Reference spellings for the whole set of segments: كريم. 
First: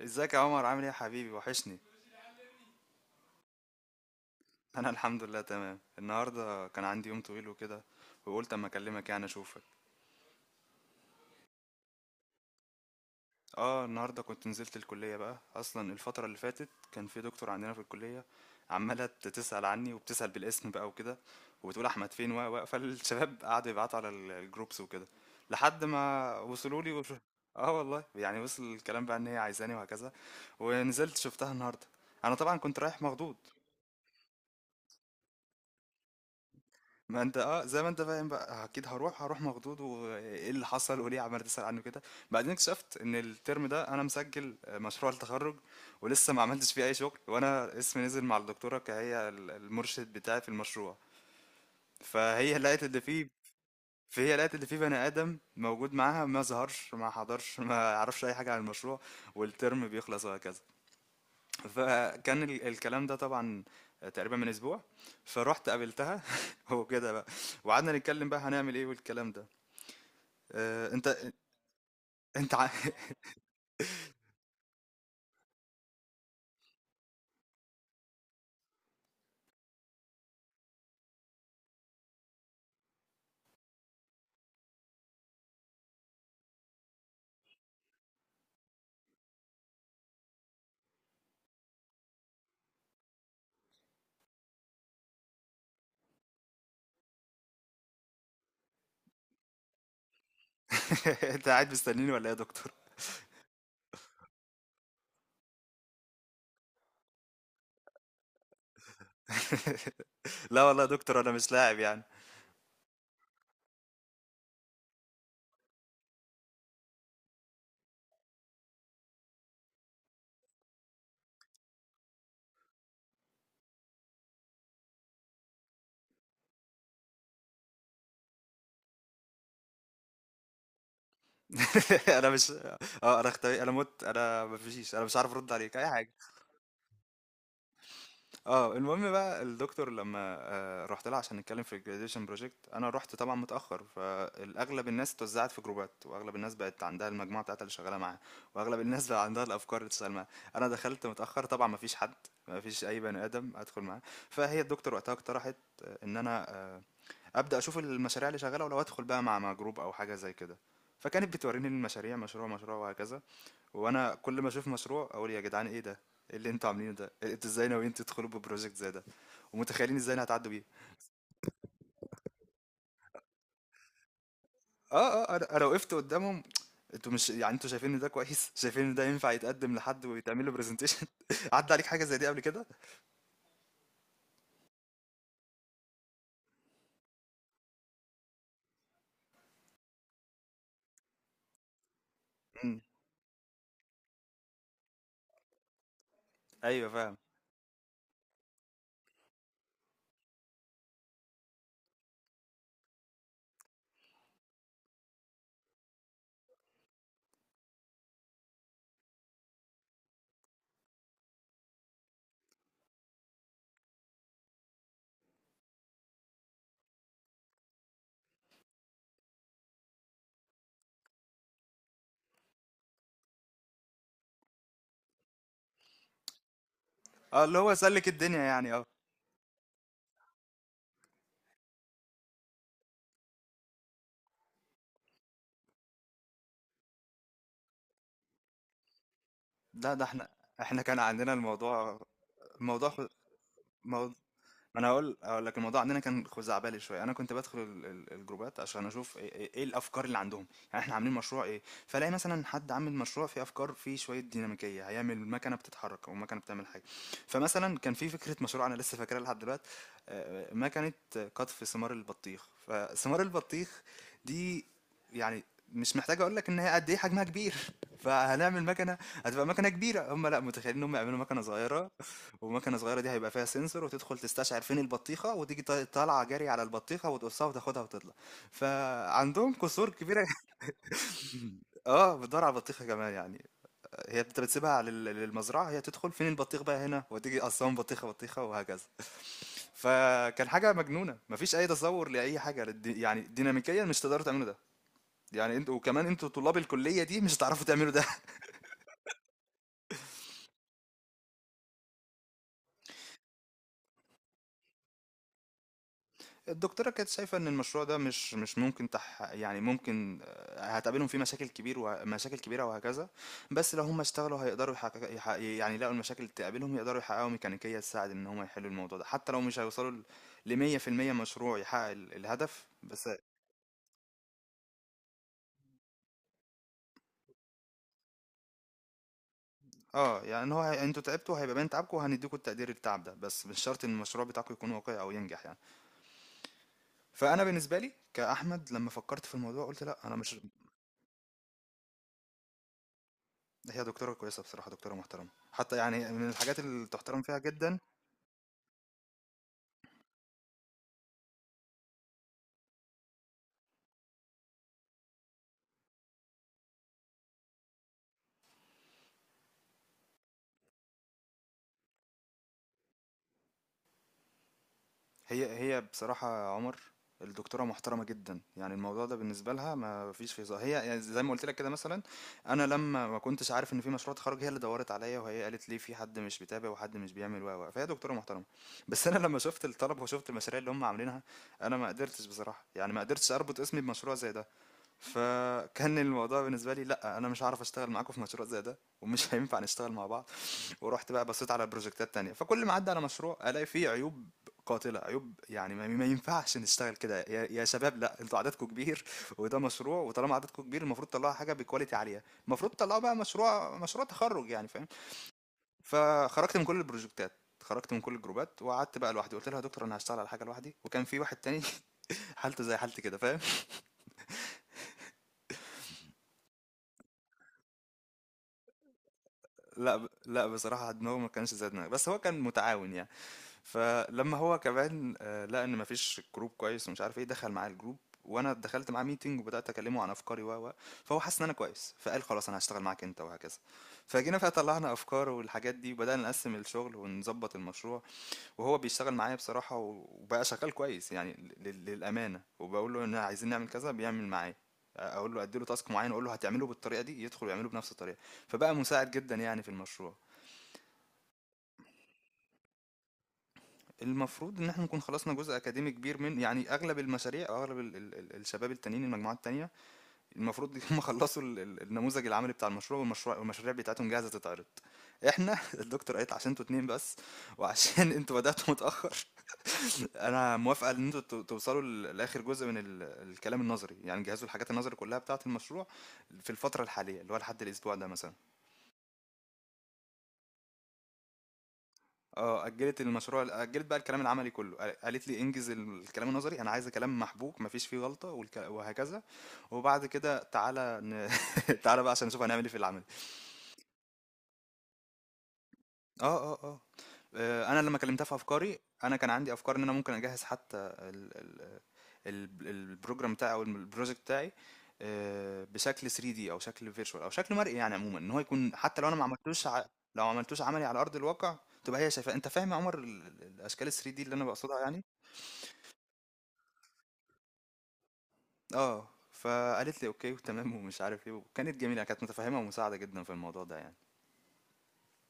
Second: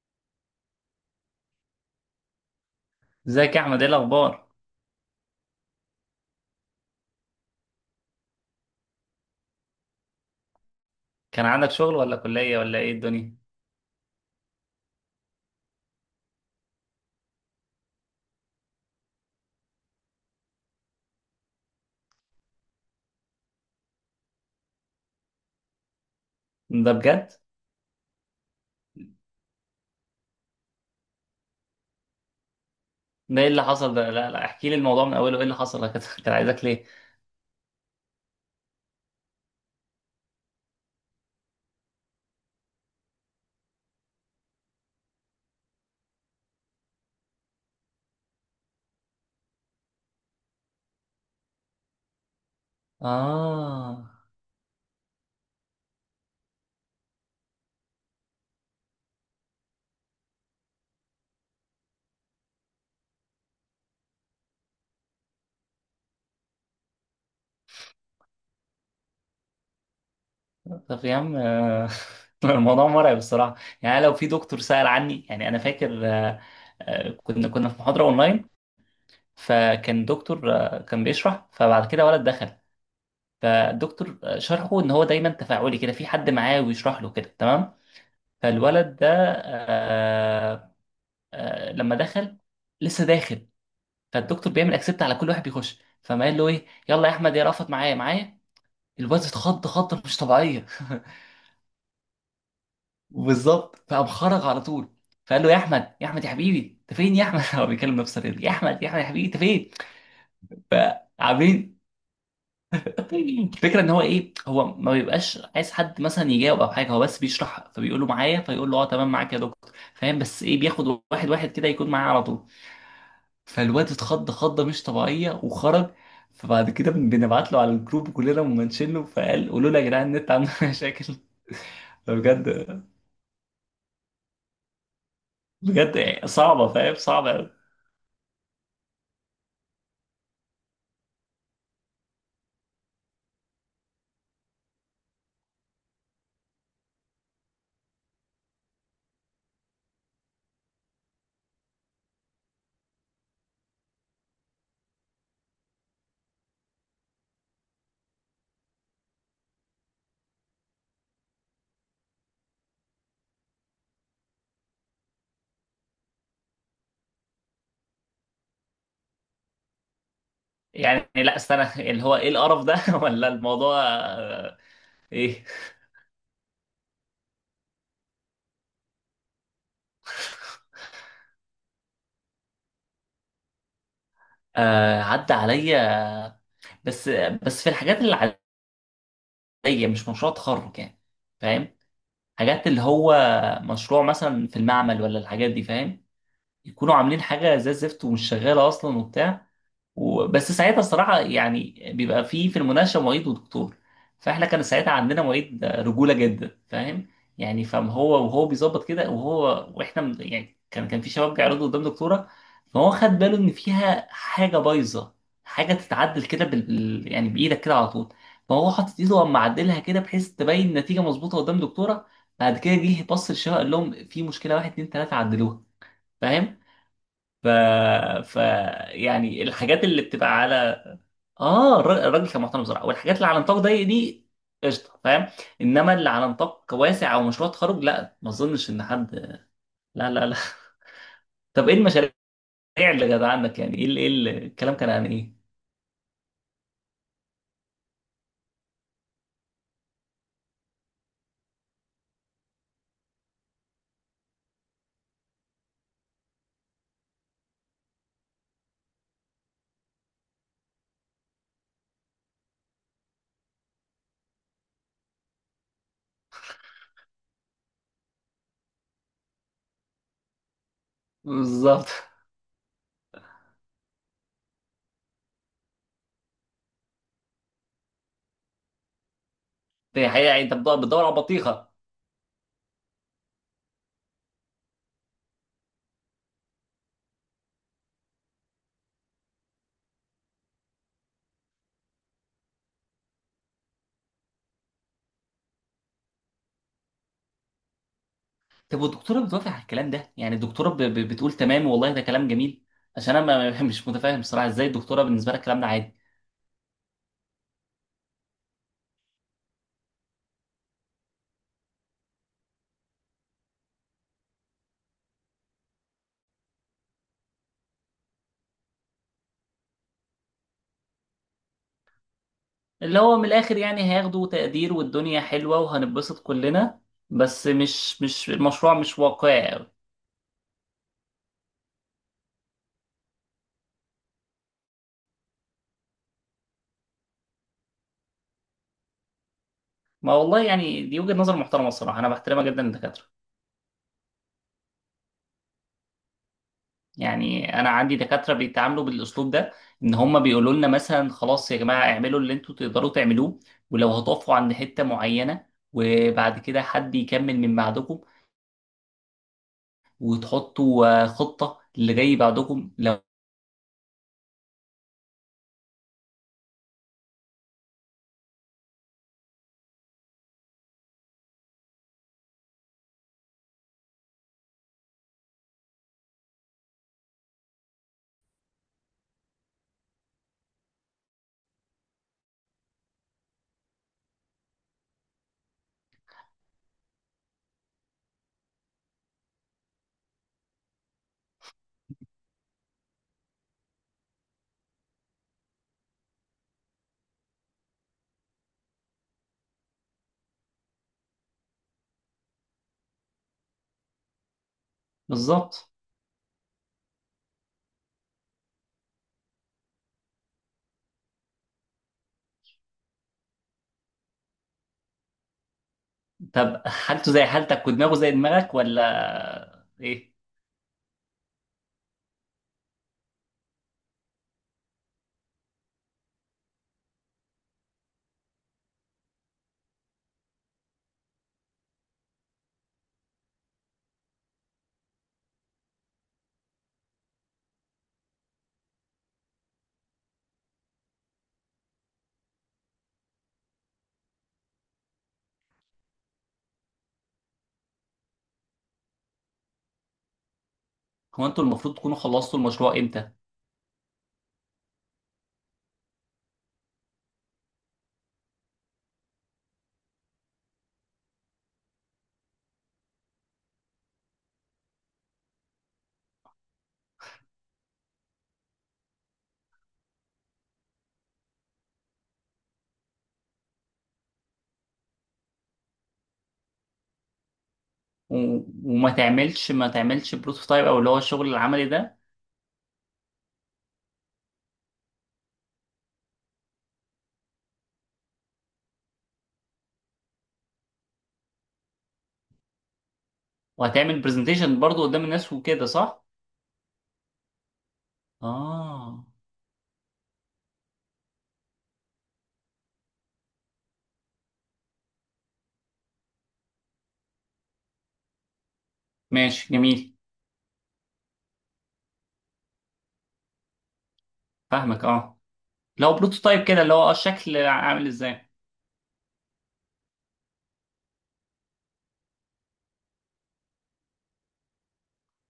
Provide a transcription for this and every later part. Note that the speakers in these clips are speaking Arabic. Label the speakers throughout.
Speaker 1: ازيك يا عمر؟ عامل ايه يا حبيبي؟ وحشني.
Speaker 2: ازيك يا احمد، ايه الاخبار؟
Speaker 1: انا الحمد لله تمام. النهارده كان عندي يوم طويل وكده، وقلت اما اكلمك يعني اشوفك.
Speaker 2: كان عندك شغل ولا كليه ولا ايه الدنيا؟
Speaker 1: اه، النهارده كنت نزلت الكليه بقى. اصلا الفتره اللي فاتت كان في دكتور عندنا في الكليه عماله تسال عني، وبتسال بالاسم بقى وكده، وبتقول احمد فين، و فالشباب قعدوا يبعتوا على الجروبس وكده لحد ما وصلوا لي.
Speaker 2: ده بجد؟
Speaker 1: اه والله، يعني وصل الكلام بقى ان هي عايزاني وهكذا، ونزلت شفتها النهارده. انا طبعا كنت رايح مخضوض.
Speaker 2: ده ايه اللي حصل ده؟ لا لا، احكي لي الموضوع من اوله. ايه اللي حصل؟ انا كنت عايزك ليه؟
Speaker 1: ما انت اه، زي ما انت فاهم بقى، اكيد هروح مخضوض، وايه اللي حصل، وليه عمال تسأل عنه كده. بعدين اكتشفت ان الترم ده انا مسجل مشروع التخرج، ولسه ما عملتش فيه اي شغل، وانا اسمي نزل مع الدكتوره كهي المرشد بتاعي في المشروع. فهي لقت اللي فيه،
Speaker 2: اه.
Speaker 1: فهي لقت اللي فيه بني ادم موجود معاها، ما ظهرش ما حضرش ما عرفش اي حاجه عن المشروع، والترم بيخلص وهكذا. فكان الكلام ده طبعا تقريبا من اسبوع. فروحت قابلتها وكده بقى، وقعدنا نتكلم بقى هنعمل ايه والكلام ده. آه،
Speaker 2: طب
Speaker 1: انت
Speaker 2: يا عم.
Speaker 1: انت ع-
Speaker 2: الموضوع مرعب الصراحه. يعني لو في دكتور سأل عني، يعني انا فاكر، كنا في محاضره اونلاين، فكان دكتور كان بيشرح. فبعد كده ولد دخل، فالدكتور شرحه ان هو دايما تفاعلي كده، في حد معاه ويشرح له كده، تمام؟ فالولد ده، آه، لما دخل، لسه داخل، فالدكتور بيعمل اكسبت على كل واحد بيخش، فما قال له ايه، يلا يا احمد يا رفض معايا الواد اتخض خضه مش طبيعيه.
Speaker 1: انت قاعد مستنيني ولا ايه يا دكتور؟
Speaker 2: بالظبط، فقام خرج على طول. فقال له يا احمد، يا احمد يا حبيبي، انت فين يا احمد؟ هو بيكلم نفسه كده، يا احمد يا احمد يا حبيبي انت فين.
Speaker 1: لا والله يا دكتور، انا مش
Speaker 2: فعاملين،
Speaker 1: لاعب يعني.
Speaker 2: الفكره ان هو ايه، هو ما بيبقاش عايز حد مثلا يجاوب او حاجه، هو بس بيشرح، فبيقول له معايا، فيقول له اه تمام معاك يا دكتور فاهم، بس ايه، بياخد واحد واحد كده يكون معاه على طول. فالواد اتخض خضه مش طبيعيه وخرج. فبعد كده بنبعت له على الجروب، كلنا منشن له، فقال قولوا له يا جدعان النت عنده مشاكل.
Speaker 1: انا مش
Speaker 2: فبجد،
Speaker 1: اه، انا اختفي، انا مت، انا مفيش، انا مش عارف ارد عليك اي حاجه.
Speaker 2: بجد صعبه، فاهم؟ صعبه قوي.
Speaker 1: آه، المهم بقى، الدكتور لمّا رُحت لها عشان نتكلم في الgraduation project، أنا رُحت طبعًا متأخر، فالأغلب الناس اتوزعت في جروبات، وأغلب الناس بقت عندها المجموعة بتاعتها اللي شغالة معاها، وأغلب الناس بقى عندها الأفكار اللي تشتغل معاها. أنا دخلت متأخر طبعًا، ما فيش حد، ما فيش أي بني آدم أدخل معاه. فهي الدكتور وقتها اقترحت إن أنا أبدأ أشوف المشاريع اللي شغالة، ولو أدخل بقى مع جروب أو حاجة زي كده. فكانت بتوريني المشاريع، مشروع، مشروع وهكذا. وانا كل ما اشوف مشروع اقول يا جدعان ايه ده؟ ايه اللي انتوا عاملينه ده؟ انتوا ازاي ناويين تدخلوا ببروجكت زي ده؟ ومتخيلين ازاي انا هتعدوا بيه؟
Speaker 2: يعني لا استنى، اللي هو ايه القرف ده؟ ولا الموضوع
Speaker 1: اه
Speaker 2: ايه.
Speaker 1: أنا وقفت قدامهم. انتوا مش يعني انتوا شايفين ان ده كويس؟ شايفين ان ده ينفع يتقدم لحد ويتعمل له برزنتيشن؟ عدى عليك حاجه زي دي قبل كده؟
Speaker 2: آه، عدى عليا، بس بس في الحاجات اللي عليا، مش مشروع تخرج، يعني فاهم؟ حاجات
Speaker 1: امم،
Speaker 2: اللي هو مشروع مثلا في المعمل ولا الحاجات دي، فاهم؟
Speaker 1: ايوه
Speaker 2: يكونوا
Speaker 1: فاهم.
Speaker 2: عاملين حاجه زي الزفت ومش شغاله اصلا وبتاع. وبس ساعتها الصراحة يعني بيبقى في في المناقشة معيد ودكتور. فاحنا كان ساعتها عندنا معيد رجولة جدا، فاهم يعني؟ فاهم هو وهو بيظبط كده، وهو واحنا يعني كان في شباب بيعرضوا قدام دكتورة، فهو خد باله ان فيها حاجة بايظة، حاجة تتعدل كده يعني بإيدك كده على طول. فهو حاطط ايده وقام معدلها كده بحيث تبين النتيجة مظبوطة قدام دكتورة. بعد كده جه بص للشباب، قال لهم في مشكلة واحد اتنين تلاتة، عدلوها. فاهم؟
Speaker 1: اه،
Speaker 2: ف...
Speaker 1: اللي هو سلك
Speaker 2: ف
Speaker 1: الدنيا يعني، اه.
Speaker 2: يعني الحاجات اللي بتبقى على، اه، الراجل كان محترم بصراحه، والحاجات اللي على نطاق ضيق دي قشطه، فاهم؟ انما اللي على نطاق واسع او مشروع تخرج، لا، ما اظنش ان حد.
Speaker 1: لا، ده
Speaker 2: لا لا
Speaker 1: احنا،
Speaker 2: لا
Speaker 1: احنا كان عندنا
Speaker 2: طب ايه
Speaker 1: الموضوع.
Speaker 2: المشاريع
Speaker 1: الموضوع خ-
Speaker 2: اللي كانت عندك؟ يعني ايه ايه
Speaker 1: مو-
Speaker 2: الكلام
Speaker 1: ما انا
Speaker 2: كان عن ايه؟
Speaker 1: هقول لك، الموضوع عندنا كان خزعبلي شويه. انا كنت بدخل الجروبات عشان اشوف ايه، إيه الافكار اللي عندهم، يعني احنا عاملين مشروع ايه. فلاقي مثلا حد عامل مشروع فيه افكار، فيه شويه ديناميكيه، هيعمل مكنه بتتحرك او مكنه بتعمل حاجه. فمثلا كان في فكره مشروع انا لسه فاكرها لحد دلوقتي، مكنه قطف ثمار البطيخ. فثمار البطيخ دي يعني مش محتاج اقول لك ان هي قد ايه حجمها كبير. فهنعمل مكنه هتبقى مكنه كبيره؟ هم لا، متخيلين ان هم يعملوا مكنه
Speaker 2: بالظبط.
Speaker 1: صغيره، ومكنه صغيره دي هيبقى فيها سنسور، وتدخل تستشعر فين البطيخه، وتيجي طالعه جري على البطيخه وتقصها وتاخدها وتطلع. فعندهم قصور
Speaker 2: دي
Speaker 1: كبيره.
Speaker 2: حقيقه؟ يعني انت بتدور على بطيخه؟
Speaker 1: اه، بتدور على البطيخه كمان يعني. هي انت بتسيبها للمزرعه، هي تدخل فين البطيخ بقى هنا وتيجي قصهم بطيخه بطيخه وهكذا. فكان حاجه مجنونه، مفيش اي تصور لاي حاجه يعني ديناميكيا مش تقدروا تعملوا ده. يعني انتوا، وكمان انتوا طلاب الكليه دي، مش هتعرفوا تعملوا ده.
Speaker 2: طب والدكتوره بتوافق على الكلام ده؟ يعني الدكتوره بتقول تمام والله ده كلام جميل؟ عشان انا مش متفاهم بصراحه ازاي الدكتوره بالنسبه لها الكلام ده عادي.
Speaker 1: الدكتورة كانت شايفة إن المشروع ده مش ممكن تح، يعني ممكن، هتقابلهم فيه مشاكل كبير ومشاكل كبيرة وهكذا، بس لو هم اشتغلوا هيقدروا يحقق، يعني لقوا المشاكل اللي تقابلهم، يقدروا يحققوا ميكانيكية تساعد إن هم يحلوا الموضوع ده حتى لو مش هيوصلوا ل 100% مشروع يحقق الهدف
Speaker 2: اللي
Speaker 1: بس.
Speaker 2: هو من الاخر يعني هياخدوا تقدير والدنيا حلوة وهنتبسط كلنا، بس مش، مش المشروع مش واقعي قوي.
Speaker 1: اه، يعني إن هو انتوا تعبتوا، هيبقى باين تعبكم وهنديكوا التقدير التعب ده، بس مش شرط ان المشروع بتاعكم يكون واقعي او ينجح يعني. فانا بالنسبه لي كاحمد، لما فكرت في الموضوع قلت لا،
Speaker 2: ما
Speaker 1: انا مش.
Speaker 2: والله يعني دي وجهة نظر محترمة الصراحة، انا بحترمها جدا الدكاترة.
Speaker 1: هي دكتورة كويسة بصراحة، دكتورة محترمة حتى، يعني من الحاجات اللي تحترم فيها
Speaker 2: يعني انا
Speaker 1: جدا.
Speaker 2: عندي دكاترة بيتعاملوا بالاسلوب ده، ان هم بيقولوا لنا مثلا خلاص يا جماعة اعملوا اللي انتوا تقدروا تعملوه، ولو هتقفوا عند حتة معينة، وبعد كده حد يكمل من بعدكم، وتحطوا خطة اللي جاي بعدكم لو.
Speaker 1: هي بصراحة يا عمر، الدكتورة محترمة جدا، يعني الموضوع ده بالنسبة لها ما فيش فيه هزار. هي يعني زي ما قلت لك كده، مثلا انا لما ما كنتش عارف ان في مشروع تخرج، هي اللي دورت عليا، وهي قالت لي في حد مش بيتابع وحد مش بيعمل، و فهي دكتورة محترمة. بس انا لما شفت الطلب وشفت المشاريع اللي هم عاملينها، انا ما قدرتش بصراحة، يعني ما قدرتش اربط اسمي بمشروع زي ده. فكان الموضوع بالنسبة لي لا، انا مش هعرف اشتغل معاكم في مشروع زي ده، ومش هينفع نشتغل مع بعض. ورحت بقى بصيت على بروجكتات تانية، فكل ما اعدي على مشروع الاقي فيه عيوب قاتلة، عيوب يعني ما ينفعش نشتغل كده يا شباب. لا، انتوا عددكم كبير، وده مشروع، وطالما عددكم كبير المفروض تطلعوا حاجة بكواليتي عالية. المفروض تطلعوا بقى مشروع، مشروع تخرج يعني، فاهم.
Speaker 2: بالظبط.
Speaker 1: فخرجت من كل البروجكتات، خرجت من كل الجروبات وقعدت بقى لوحدي. قلت لها يا دكتور انا هشتغل على حاجه لوحدي. وكان في واحد تاني حالته زي حالتي كده، فاهم.
Speaker 2: طب حالته زي حالتك ودماغه زي دماغك ولا ايه؟
Speaker 1: لا بصراحه دماغه ما كانش زي دماغي، بس هو كان متعاون يعني. فلما هو كمان لقى ان مفيش جروب كويس ومش عارف ايه، دخل معاه الجروب. وانا دخلت معاه ميتنج وبدات اكلمه عن افكاري، و فهو حس ان انا كويس فقال خلاص انا هشتغل معاك انت وهكذا. فجينا فيها طلعنا افكار والحاجات دي، وبدانا نقسم الشغل ونظبط المشروع. وهو بيشتغل معايا بصراحه، وبقى شغال كويس يعني للامانه. وبقول له ان عايزين نعمل كذا بيعمل معايا، اقول له اديله تاسك معين اقول له هتعمله بالطريقه دي، يدخل ويعمله بنفس الطريقه. فبقى مساعد جدا يعني في المشروع.
Speaker 2: هو انتوا المفروض تكونوا خلصتوا المشروع امتى؟
Speaker 1: المفروض ان احنا نكون خلصنا جزء اكاديمي كبير، من يعني اغلب المشاريع او اغلب ال ال ال الشباب التانيين، المجموعات التانية. المفروض هم خلصوا ال ال النموذج العملي بتاع المشروع، والمشروع والمشاريع بتاعتهم جاهزة تتعرض. احنا الدكتور قالت عشان انتوا اتنين بس، وعشان انتوا بدأتوا متأخر، انا موافقة ان انتوا توصلوا لاخر جزء من الكلام النظري، يعني جهزوا الحاجات النظري كلها بتاعة المشروع في الفترة الحالية اللي هو لحد الاسبوع ده
Speaker 2: و...
Speaker 1: مثلا.
Speaker 2: وما تعملش ما تعملش بروتوتايب، او اللي هو الشغل العملي ده؟
Speaker 1: اه، اجلت المشروع، اجلت بقى الكلام العملي كله. قالت لي انجز الكلام النظري، انا عايزه كلام محبوك مفيش فيه غلطه وهكذا، وبعد كده تعالى تعالى بقى عشان نشوف هنعمل ايه في العمل.
Speaker 2: وهتعمل برزنتيشن برضو قدام الناس وكده، صح؟
Speaker 1: اه اه اه آه، انا لما كلمتها في افكاري،
Speaker 2: اه،
Speaker 1: انا كان عندي افكار ان انا ممكن اجهز حتى البروجرام بتاعي او البروجكت بتاعي، آه، بشكل 3D او شكل فيرتشوال او شكل مرئي، يعني عموما ان هو يكون حتى لو انا ما
Speaker 2: ماشي،
Speaker 1: عملتوش
Speaker 2: جميل.
Speaker 1: لو ما عملتوش عملي على ارض الواقع، تبقى هي شايفاه. انت فاهم يا عمر الاشكال ال 3D اللي انا بقصدها
Speaker 2: فاهمك،
Speaker 1: يعني.
Speaker 2: اه. لو بروتوتايب كده، اللي هو اه الشكل عامل ازاي.
Speaker 1: اه، فقالت لي اوكي وتمام ومش عارف ايه، وكانت جميله، كانت متفهمه ومساعده جدا في الموضوع ده يعني.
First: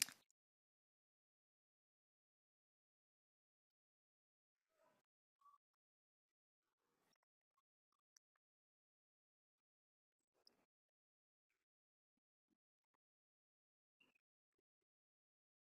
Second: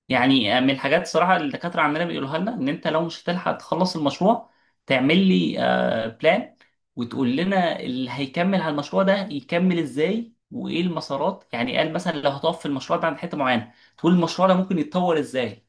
Speaker 2: يعني من الحاجات صراحة اللي الدكاترة عندنا بيقولوها لنا، إن أنت لو مش هتلحق تخلص المشروع، تعمل لي بلان، وتقول لنا اللي هيكمل على المشروع ده يكمل إزاي وإيه المسارات. يعني قال مثلا لو هتقف في المشروع ده عند حتة معينة، تقول المشروع ده ممكن يتطور إزاي،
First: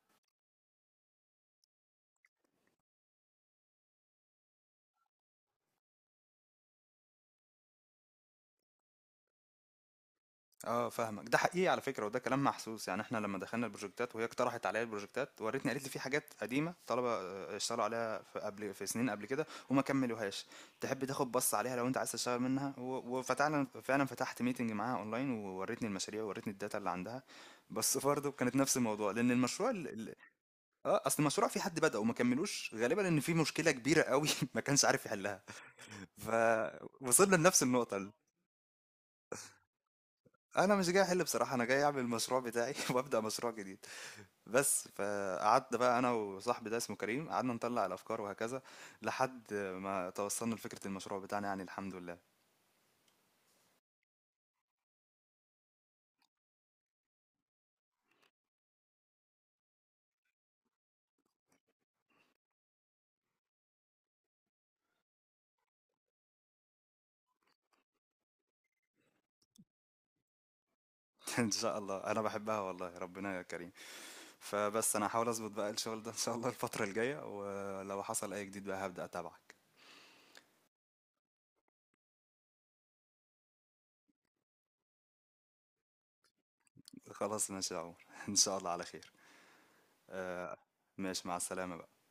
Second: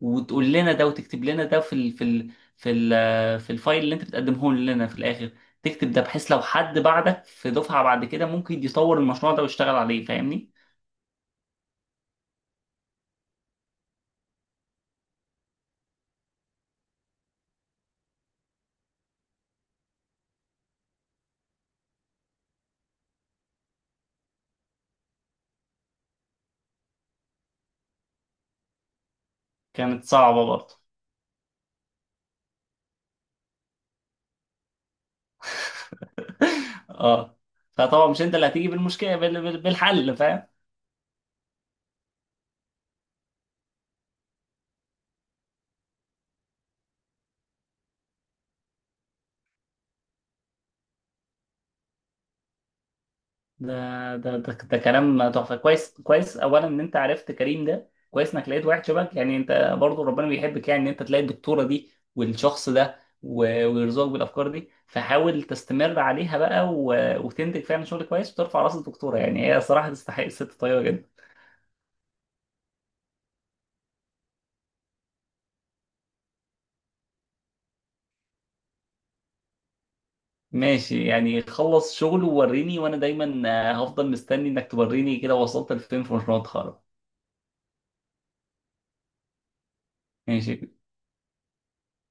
Speaker 2: وتقول لنا ده وتكتب لنا ده في ال في الفايل اللي أنت بتقدمه لنا في الآخر، تكتب ده بحيث لو حد بعدك في دفعة بعد كده ممكن يطور المشروع ده ويشتغل عليه. فاهمني؟
Speaker 1: اه فاهمك، ده حقيقي على فكره، وده كلام محسوس. يعني احنا لما دخلنا البروجكتات وهي اقترحت عليا البروجكتات، وريتني قالت لي في حاجات قديمه طلبه اشتغلوا عليها في قبل، في سنين قبل كده، وما كملوهاش. تحب تاخد بص عليها لو انت عايز تشتغل منها؟ وفتحنا فعلا، فتحت ميتنج معاها اونلاين ووريتني المشاريع ووريتني الداتا اللي عندها، بس برضه كانت نفس الموضوع، لان المشروع
Speaker 2: كانت صعبة برضه؟
Speaker 1: اه، اصل المشروع في حد بدأ وما كملوش، غالبا ان في مشكله كبيره قوي ما كانش عارف يحلها. فوصلنا
Speaker 2: اه،
Speaker 1: لنفس النقطة
Speaker 2: فطبعا مش انت اللي هتيجي بالمشكله بالحل، فاهم؟
Speaker 1: أنا مش جاي أحل بصراحة، أنا جاي أعمل المشروع بتاعي وأبدأ مشروع جديد بس. فقعدت بقى أنا وصاحبي ده، اسمه كريم، قعدنا نطلع الأفكار وهكذا، لحد ما توصلنا لفكرة المشروع بتاعنا يعني الحمد لله.
Speaker 2: ده كلام تحفه. كويس كويس اولا ان انت عرفت كريم ده، كويس انك لقيت واحد شبهك. يعني انت برضو ربنا بيحبك، يعني ان انت تلاقي الدكتوره دي والشخص ده ويرزقك بالافكار دي. فحاول تستمر عليها بقى وتنتج فعلا شغل كويس وترفع راس الدكتوره، يعني هي صراحه تستحق، الست طيبه جدا.
Speaker 1: إن شاء الله، أنا بحبها والله، ربنا يا كريم. فبس أنا هحاول أظبط بقى الشغل ده إن شاء الله الفترة الجاية، ولو حصل أي جديد بقى هبدأ أتابعك.
Speaker 2: ماشي، يعني خلص شغل ووريني. وانا دايما هفضل مستني انك توريني كده وصلت لفين في مشروع التخرج.
Speaker 1: خلاص ماشي يا عمر، إن شاء الله على خير. آه،
Speaker 2: ماشي.
Speaker 1: ماشي، مع السلامة بقى.